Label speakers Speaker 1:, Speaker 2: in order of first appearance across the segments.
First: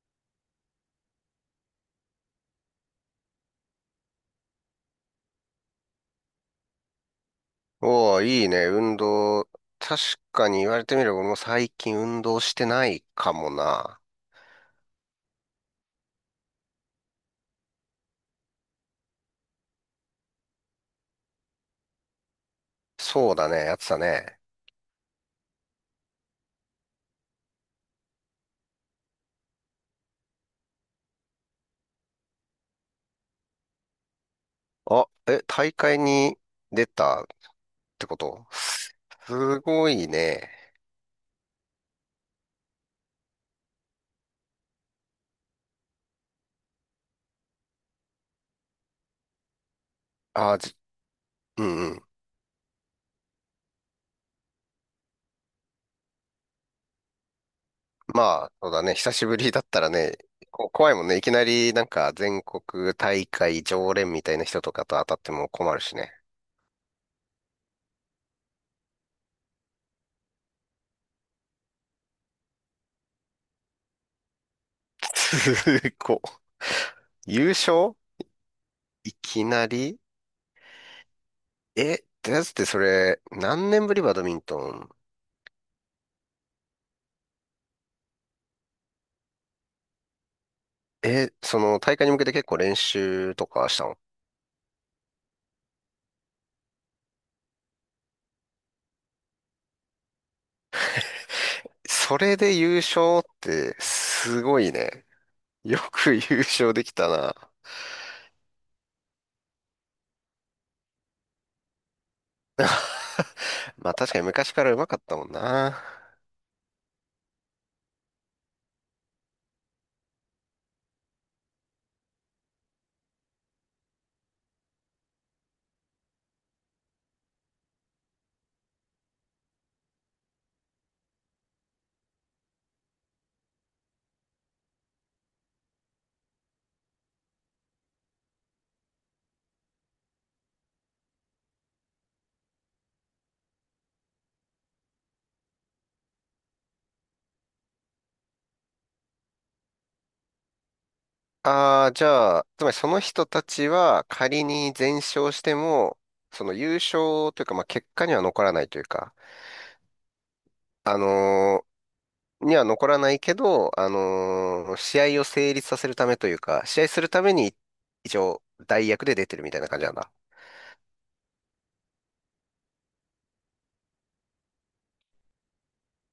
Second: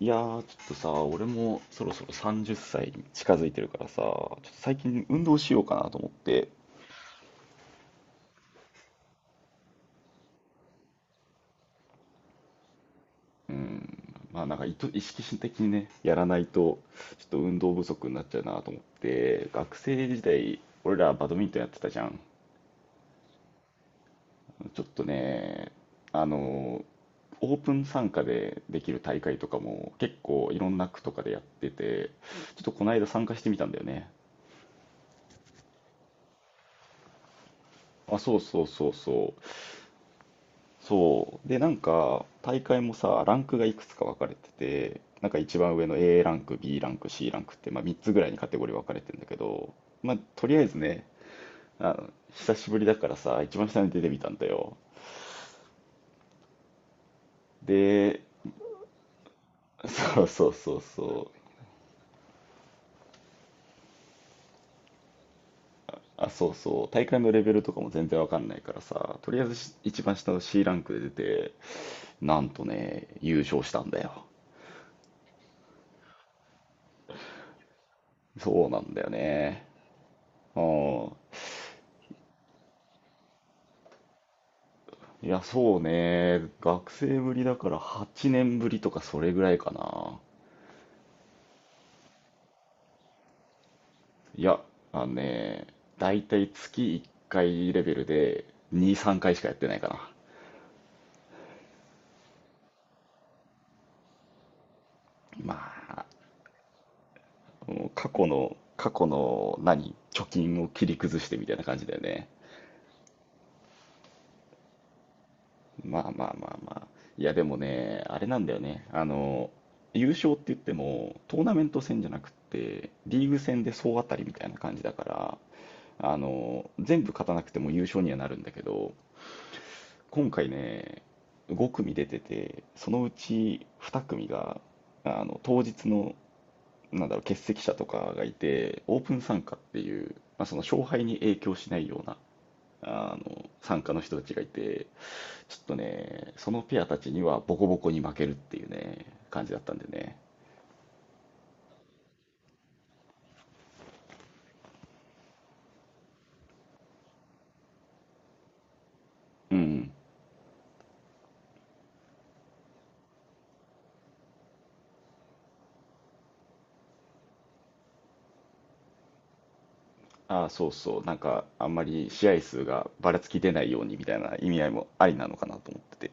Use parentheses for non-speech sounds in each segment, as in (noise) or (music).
Speaker 1: いやー、ちょっとさ、俺もそろそろ30歳に近づいてるからさ、ちょっと最近運動しようかなと思って、
Speaker 2: おお、いいね、運動。確かに言われてみれば、俺も最近運動してないかもな。
Speaker 1: まあなんか意識的にね、やらないと、ちょっと運動不足になっちゃうなと思って、学生時代、俺らバドミントンやってたじゃん。
Speaker 2: そうだね、やってたね。
Speaker 1: ちょっとね、あの、オープン参加でできる大会とかも結構いろんな区とかでやってて、ちょっとこの間参加してみたんだよね。
Speaker 2: あ、え、大会に出たってこ
Speaker 1: あ、そう
Speaker 2: と？
Speaker 1: そうそうそう。
Speaker 2: すごいね。
Speaker 1: そう。で、なんか、大会もさ、ランクがいくつか分かれてて、なんか一番上の A ランク、B ランク、C ランクって、まあ、3つぐらいにカテゴリー分かれてんだけど、まあ、とり
Speaker 2: あ、
Speaker 1: あえずね、
Speaker 2: うんうん。
Speaker 1: 久しぶりだからさ、一番下に出てみたんだよ。で、
Speaker 2: まあ、そうだね、久しぶりだったらね、
Speaker 1: そうそう
Speaker 2: こ
Speaker 1: そう
Speaker 2: 怖いもんね。い
Speaker 1: そ
Speaker 2: きな
Speaker 1: う。
Speaker 2: り、なんか、全国大会常連みたいな人とかと当たっても困るしね。
Speaker 1: あ、そうそう。大会のレベルとかも全然分かんないからさ、とりあえず一番下の C ランクで出て、なんとね、優勝したんだよ。
Speaker 2: すごい。(laughs) 優勝
Speaker 1: そうなんだよ
Speaker 2: いき
Speaker 1: ね。
Speaker 2: なり？
Speaker 1: うん。
Speaker 2: え、ってやつってそれ、何年ぶりバドミントン？
Speaker 1: いや、そうね。学生ぶりだから8年ぶりとかそれぐらいかな。
Speaker 2: え、その大会に向けて結構練習とかしたの？
Speaker 1: いや、あのね、だいたい月1回レベルで2、3回しかやってないかな。
Speaker 2: それで優勝ってすごいね。
Speaker 1: ま
Speaker 2: よ
Speaker 1: あ、
Speaker 2: く優勝できたな。
Speaker 1: もう過去の、貯金を切り崩してみたいな感じだよね。
Speaker 2: (laughs) まあ確かに昔から上手かったもんな。
Speaker 1: まあまあまあまあ。いや、でもね、あれなんだよね。優勝って言っても、トーナメント戦じゃなくって、リーグ戦で総当たりみたいな感じだから、全部勝たなくても優勝にはなるんだけど、今回ね、5組出てて、そのうち2組が、当日の、欠席者とかがいて、オープン参加っていう、まあ、その勝敗に影響しないような、参加の人たちがいて、ちょっとね、そのペアたちにはボコボコに負けるっていうね、感じだったんでね。
Speaker 2: ああ、じゃあ、つまりその人たちは仮に全勝しても、その優勝というか、まあ結果には残らないというか、
Speaker 1: うん。
Speaker 2: あのーには残らないけど、試合を成立させるためというか、試合するために一応代役で出てるみたいな感じなんだ。
Speaker 1: ああ、そうそう。なんか、あんまり試合数がばらつき出ないようにみたいな意味合いもありなのかなと思ってて。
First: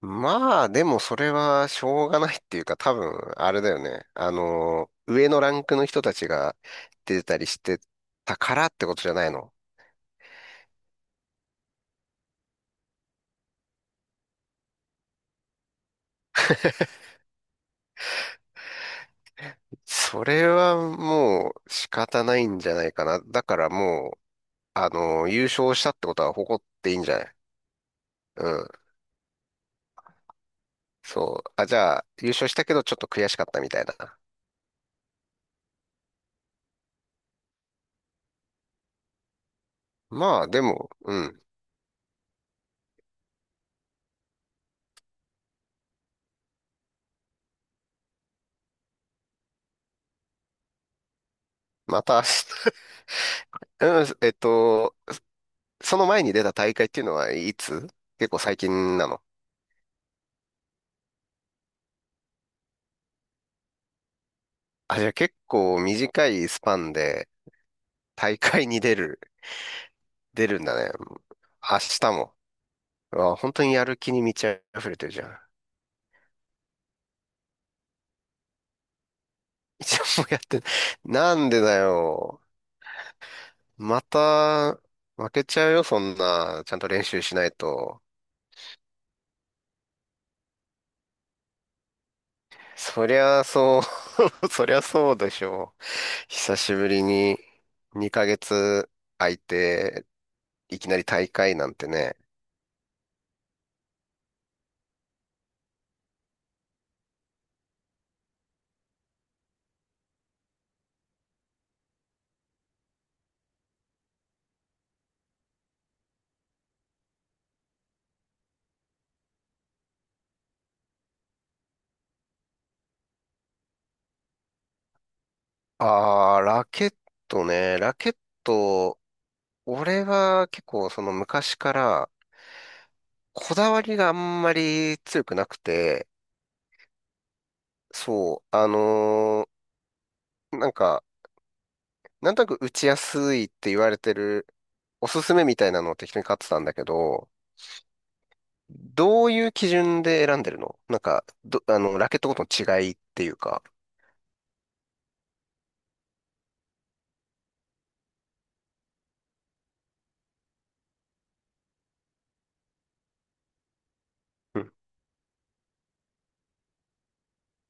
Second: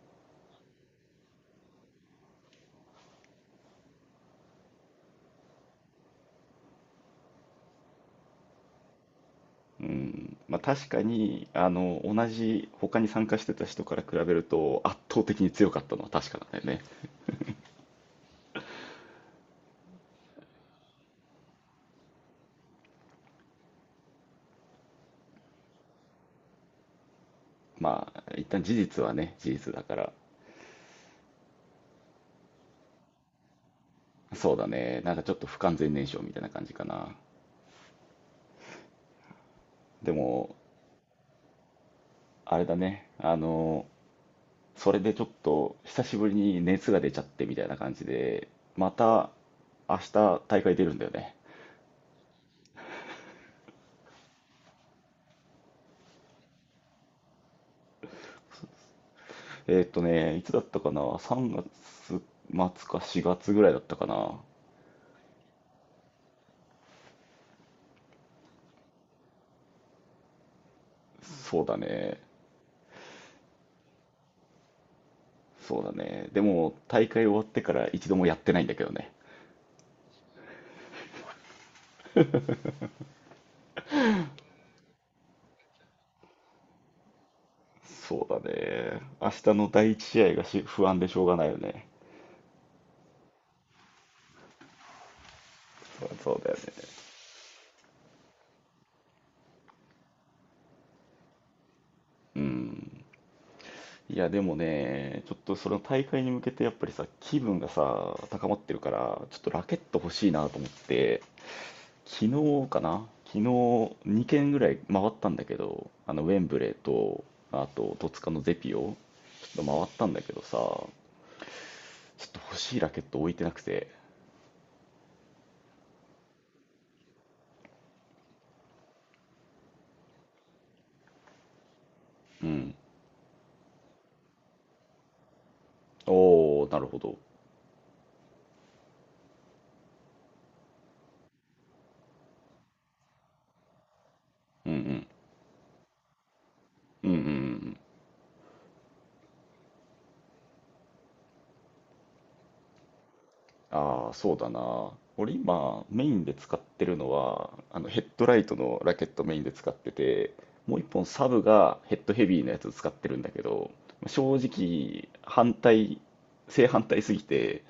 Speaker 2: まあ、でもそれはしょうがないっていうか、多分、あれだよね。上のランクの人たちが出たりしてたからってことじゃないの。
Speaker 1: うん、まあ確かに、同じ他に参加してた人から比べると圧倒的に強かったのは確かなんだよね。
Speaker 2: それはもう仕方ないんじゃないかな。だからもう、優勝したってことは誇っていいんじゃない？
Speaker 1: まあ、一
Speaker 2: う
Speaker 1: 旦
Speaker 2: ん。
Speaker 1: 事実はね、事実だから。
Speaker 2: そう。あ、じゃあ、優勝したけどちょっと悔しかったみたいな。
Speaker 1: そうだね。なんかちょっと不完全燃焼みたいな感じかな。で
Speaker 2: まあ、
Speaker 1: も、
Speaker 2: でも、うん。
Speaker 1: あれだね。それでちょっと久しぶりに熱が出ちゃってみたいな感じで、また明日大会出るんだよね。
Speaker 2: また明日？ (laughs) うんその前に出た大会っていうのはいつ？結構最近なの？
Speaker 1: いつだったかな？ 3 月末か4月ぐらいだったかな。
Speaker 2: あ、じゃあ結構短いスパンで大会に出る、(laughs) 出るんだね。
Speaker 1: そうだ
Speaker 2: 明日
Speaker 1: ね。
Speaker 2: も。うわ本当にやる気に満ち溢れてるじゃん。
Speaker 1: そうだね。でも、大会終わってから一度もやってないんだけどね。
Speaker 2: 一応もうやってな、なんでだよ。また、負けちゃうよ、そんな。ちゃんと練習しないと。
Speaker 1: そうだね。明日の第一試合が不安でしょうがないよね。
Speaker 2: そりゃそう。 (laughs) そりゃそうでしょう。
Speaker 1: そうそうだよ
Speaker 2: 久しぶ
Speaker 1: ね。
Speaker 2: りに2ヶ月空いて、いきなり大会なんてね。
Speaker 1: うん。いや、でもね、ちょっとその大会に向けてやっぱりさ、気分がさ、高まってるから、ちょっとラケット欲しいなと思って、昨昨日2軒ぐらい回ったんだけど、ウェンブレーと、あと、戸塚のゼピオ、ちょっと回ったんだけどさ、ちょっと欲しいラケット置いてなくて、
Speaker 2: ああ、ラケットね。ラケット、俺は結構その昔から
Speaker 1: うん。
Speaker 2: こだわりがあんまり強くなくて、
Speaker 1: おお、なるほど。
Speaker 2: そう、なんか、なんとなく打ちやすいって言われてる
Speaker 1: うんうん。
Speaker 2: おすすめみたいなのを適当に買ってたんだけ
Speaker 1: うんうんうん
Speaker 2: ど、
Speaker 1: うん。
Speaker 2: どういう基準で選んでるの？なんか、ど、あの、ラケットごとの違いっていうか。
Speaker 1: ああ、そうだな。俺今、メインで使ってるのは、あのヘッドライトのラケットメインで使ってて、もう一本サブがヘッドヘビーのやつ使ってるんだけど、正
Speaker 2: うん。
Speaker 1: 直、正反対すぎて、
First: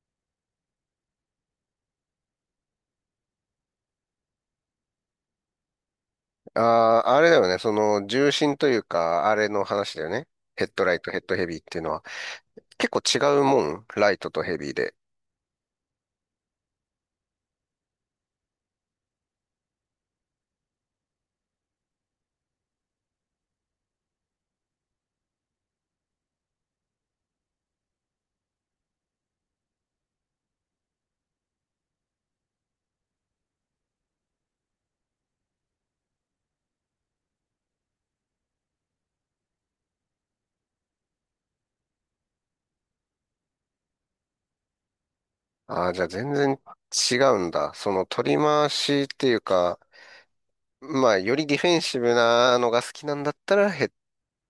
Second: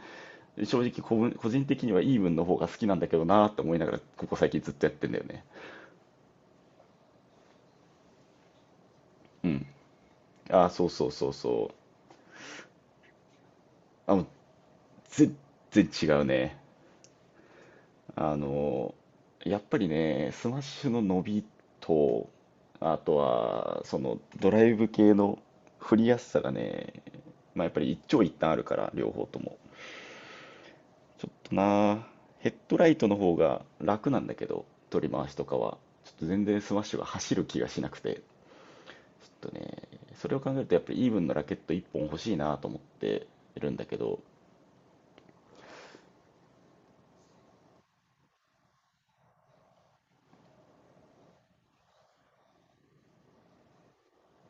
Speaker 1: 正直個人的にはイーブンの方が好きなんだけどなーって思いながら、ここ最近ずっとやってんだよね。
Speaker 2: ああ、あれだよね。その、重心というか、あ
Speaker 1: う
Speaker 2: れの
Speaker 1: ん。
Speaker 2: 話だよね。ヘ
Speaker 1: ああ、
Speaker 2: ッド
Speaker 1: そう
Speaker 2: ライ
Speaker 1: そ
Speaker 2: ト、
Speaker 1: う
Speaker 2: ヘッ
Speaker 1: そう
Speaker 2: ドヘビーっ
Speaker 1: そう。
Speaker 2: ていうのは。結構違うもん。ラ
Speaker 1: あ、
Speaker 2: イ
Speaker 1: もう
Speaker 2: トとヘビーで。
Speaker 1: 全然違うね。あの、やっぱりね、スマッシュの伸びと、あとは、そのドライブ系の振りやすさがね、まあやっぱり一長一短あるから、両方とも。ちょっとな、ヘッドライトの方が楽なんだけど、取り回しとかは。ちょっと全然スマッシュが走る気がしなくて、ちょっとね、それを考えるとやっぱりイーブンのラケット1本欲しいなと思ってるんだけど、
Speaker 2: ああ、じゃあ全然違うんだ。その、取り回しっていうか、まあ、よりディフェンシブなのが好きなんだったら、ヘッ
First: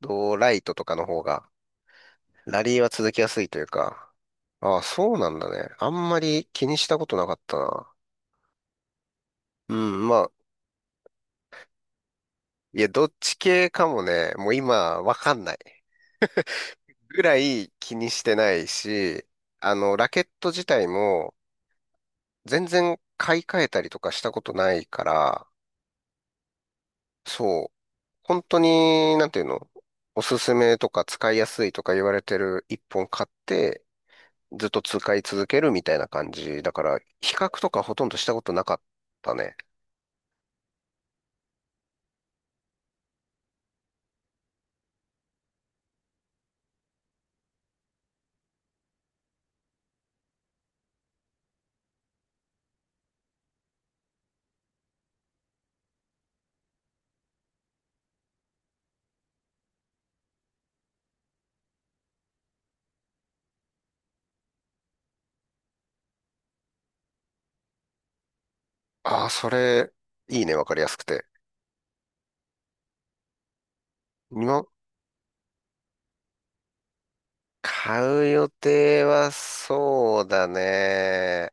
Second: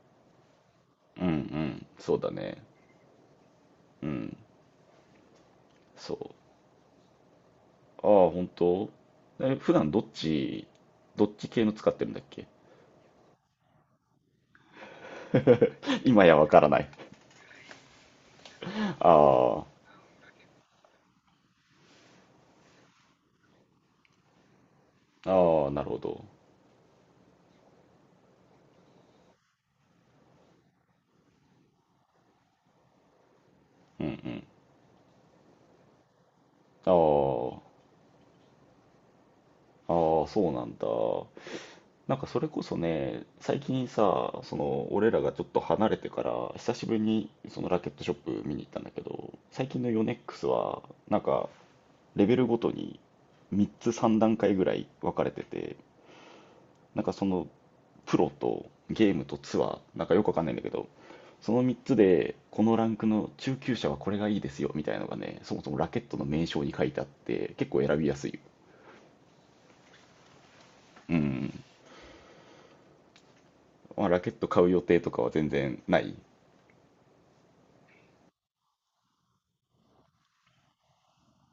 Speaker 2: ドライトとかの方
Speaker 1: うんう
Speaker 2: が、
Speaker 1: ん、そうだね。
Speaker 2: ラリーは続きやすいという
Speaker 1: う
Speaker 2: か。
Speaker 1: ん、
Speaker 2: ああ、そうなんだね。あん
Speaker 1: そ
Speaker 2: ま
Speaker 1: う。
Speaker 2: り気にしたことなかったな。
Speaker 1: ああ、本当普
Speaker 2: う
Speaker 1: 段
Speaker 2: ん、まあ、
Speaker 1: どっち系の使ってるんだっけ。
Speaker 2: いや、どっち系かもね、もう今わかんない
Speaker 1: (laughs) 今やわからない。
Speaker 2: ぐらい気にしてない
Speaker 1: あ
Speaker 2: し、
Speaker 1: あ、
Speaker 2: ラケット自体も全然買い替えたりとかしたことないから、
Speaker 1: ああ、なるほど。
Speaker 2: そう、本当に、なんていうの、おすすめとか使いやすいとか言われてる一本買って、
Speaker 1: うんうん。
Speaker 2: ずっと使い続けるみたいな感じ。だか
Speaker 1: あ
Speaker 2: ら、比較
Speaker 1: あ、
Speaker 2: とかほとんどしたことなかったね。
Speaker 1: ああ、そうなんだ。なんかそれこそね、最近さ、俺らがちょっと離れてから、久しぶりにそのラケットショップ見に行ったんだけど、最近のヨネックスは、なんか、レベルごとに3段階ぐらい分かれてて、なんかそのプロとゲームとツアー、なんかよくわかんないんだけど、その3つで、このランクの中級者はこれがいいですよみたいなのがね、そもそもラケットの名称に書いてあって、結構選びやすい。
Speaker 2: ああ、それ、いいね、わかりやすく
Speaker 1: う
Speaker 2: て。
Speaker 1: ん。まあ、ラケット買
Speaker 2: 今、
Speaker 1: う予定とかは全然ない。
Speaker 2: 買う予定はそうだね。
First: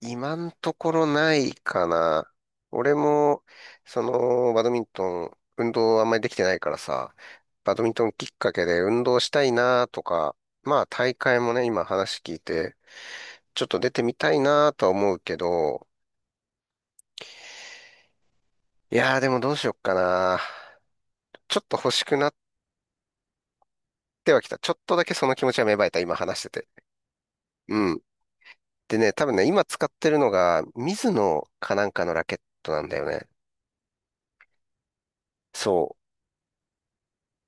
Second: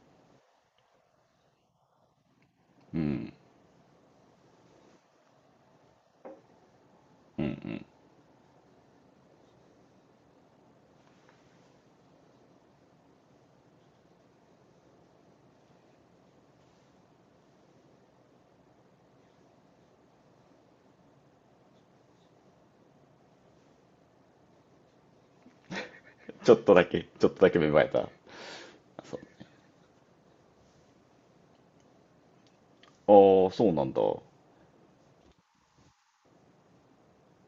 Speaker 2: 今んところないかな。俺
Speaker 1: うん。
Speaker 2: も、その、バドミントン、運動あんまりできてないからさ、バドミントンきっかけで運動したいなとか、まあ大会もね、今話聞いて、ちょっと出てみたいなとは思うけど、いやーでもどうしよっかな。ちょっと欲しくなってはきた。ちょっとだけその気持ちは芽生えた、今話し
Speaker 1: ち
Speaker 2: て
Speaker 1: ょっ
Speaker 2: て。
Speaker 1: とだけ、ちょっとだけ芽生え
Speaker 2: うん。
Speaker 1: た。
Speaker 2: でね、
Speaker 1: そ
Speaker 2: 多分ね、今使ってるのが、ミズノかなんかのラケットなんだよ
Speaker 1: う。
Speaker 2: ね。
Speaker 1: ああ、そうなんだ。う
Speaker 2: そう。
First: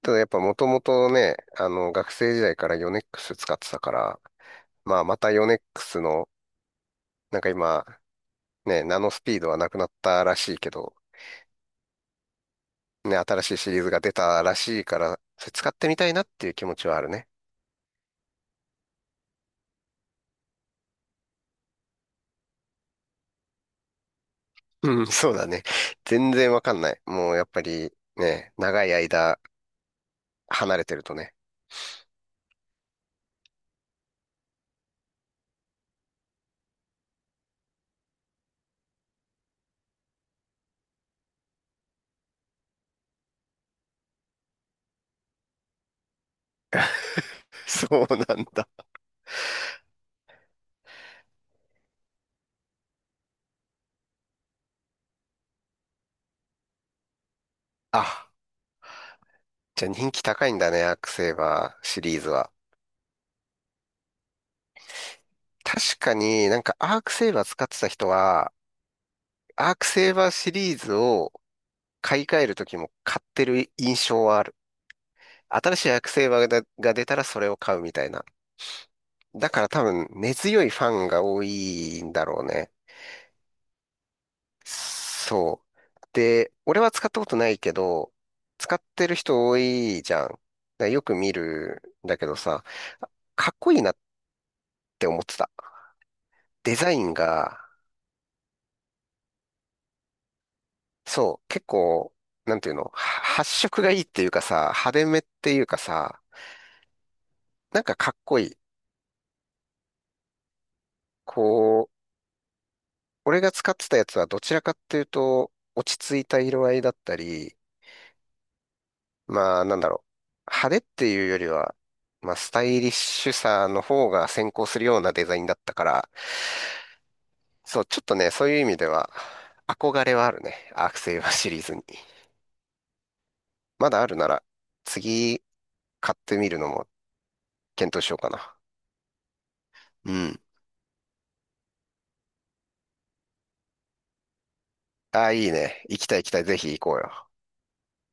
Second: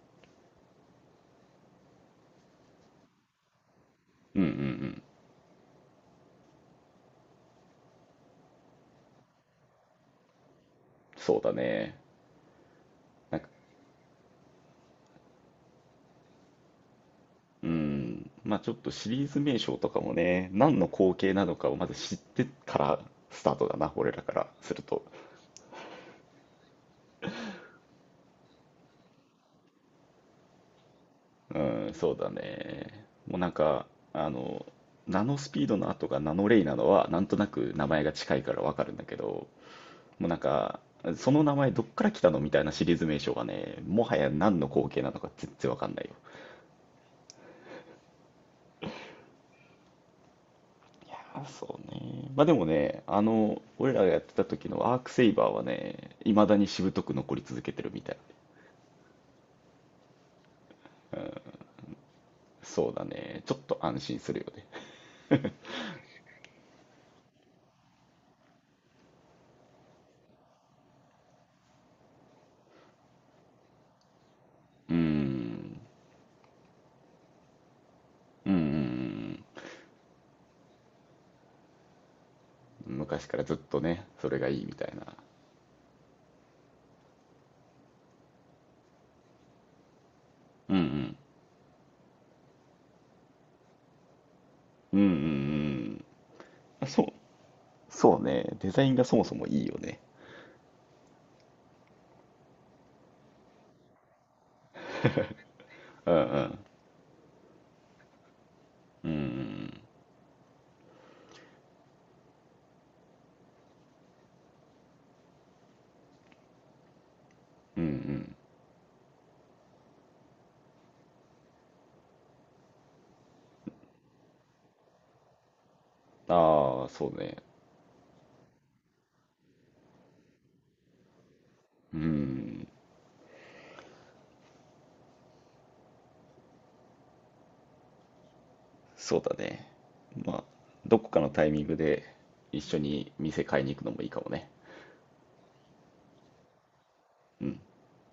Speaker 2: ただやっぱもともとね、学生時代からヨネックス使ってたから、
Speaker 1: んうんう
Speaker 2: ま
Speaker 1: ん。
Speaker 2: あまたヨネックスの、なんか今、ね、ナノスピードはなくなったらしいけど、
Speaker 1: そうだね。
Speaker 2: ね、
Speaker 1: なん
Speaker 2: 新
Speaker 1: か、
Speaker 2: しいシリーズが出たらしいから、それ使ってみたいなっていう気持ちはあるね。
Speaker 1: うん。まあちょっとシリーズ名称とかもね、何の光景なのかをまず知ってからスタートだな、俺らからすると。
Speaker 2: うん、(laughs) そうだね。全然わかんない。もうやっぱりね、長い間離れてるとね。
Speaker 1: うん、そうだね。もうなんか、あの、ナノスピードの後がナノレイなのは、なんとなく名前が近いからわかるんだけど、もうなんか、その名前どっから来たのみたいなシリーズ名称がね、もはや何の光景なのか全然わかんないよ。
Speaker 2: (laughs) そうなんだ。
Speaker 1: いやー、そうね。まあでもね、俺らがやってた時のアークセイバーはね、未だにしぶとく残り続けてるみ
Speaker 2: あ、
Speaker 1: たい。
Speaker 2: じゃあ人気高いんだね、アークセーバーシリーズは。
Speaker 1: そうだね。ちょっと安心するよね。
Speaker 2: 確かになんかアークセーバー使ってた人は、アークセーバーシリーズを買い替える時も買ってる印象はある。
Speaker 1: うーん。
Speaker 2: 新しいアクセサリーが出たらそれを買うみたいな。
Speaker 1: うんうん
Speaker 2: だから多分根強いファンが多いんだろうね。
Speaker 1: うん。昔からずっとね、それがいいみたいな。
Speaker 2: そう。で、俺は使ったことないけど、使ってる人多いじゃん。だか
Speaker 1: うんう
Speaker 2: らよく
Speaker 1: ん
Speaker 2: 見るんだけどさ、かっこいいなっ
Speaker 1: うんう
Speaker 2: て
Speaker 1: んう
Speaker 2: 思ってた。
Speaker 1: ん。
Speaker 2: デ
Speaker 1: あ、
Speaker 2: ザイ
Speaker 1: そう
Speaker 2: ンが、
Speaker 1: そうね、デザインがそもそもいいよね。
Speaker 2: そう、結構、なんていうの、は発色がいいっていうかさ、派手めっていうかさ、なんかかっこいい。こう、俺が使ってたやつはどちらかっていうと、落ち着いた色合いだったり、まあなんだろう、派手っていうよりは、まあスタイリッシュさの方が先行するようなデザインだったから、
Speaker 1: ああ、そうね。
Speaker 2: そう、ちょっとね、そういう意味では、憧れはあるね。アークセイバーシリーズに。まだあるなら、次買ってみるのも検討しようかな。
Speaker 1: そうだね。
Speaker 2: う
Speaker 1: ま
Speaker 2: ん。
Speaker 1: あ、どこかのタイミングで一緒に店買いに行くのもいいかもね。
Speaker 2: ああ、いいね。行きたい行きたい。ぜひ行こうよ。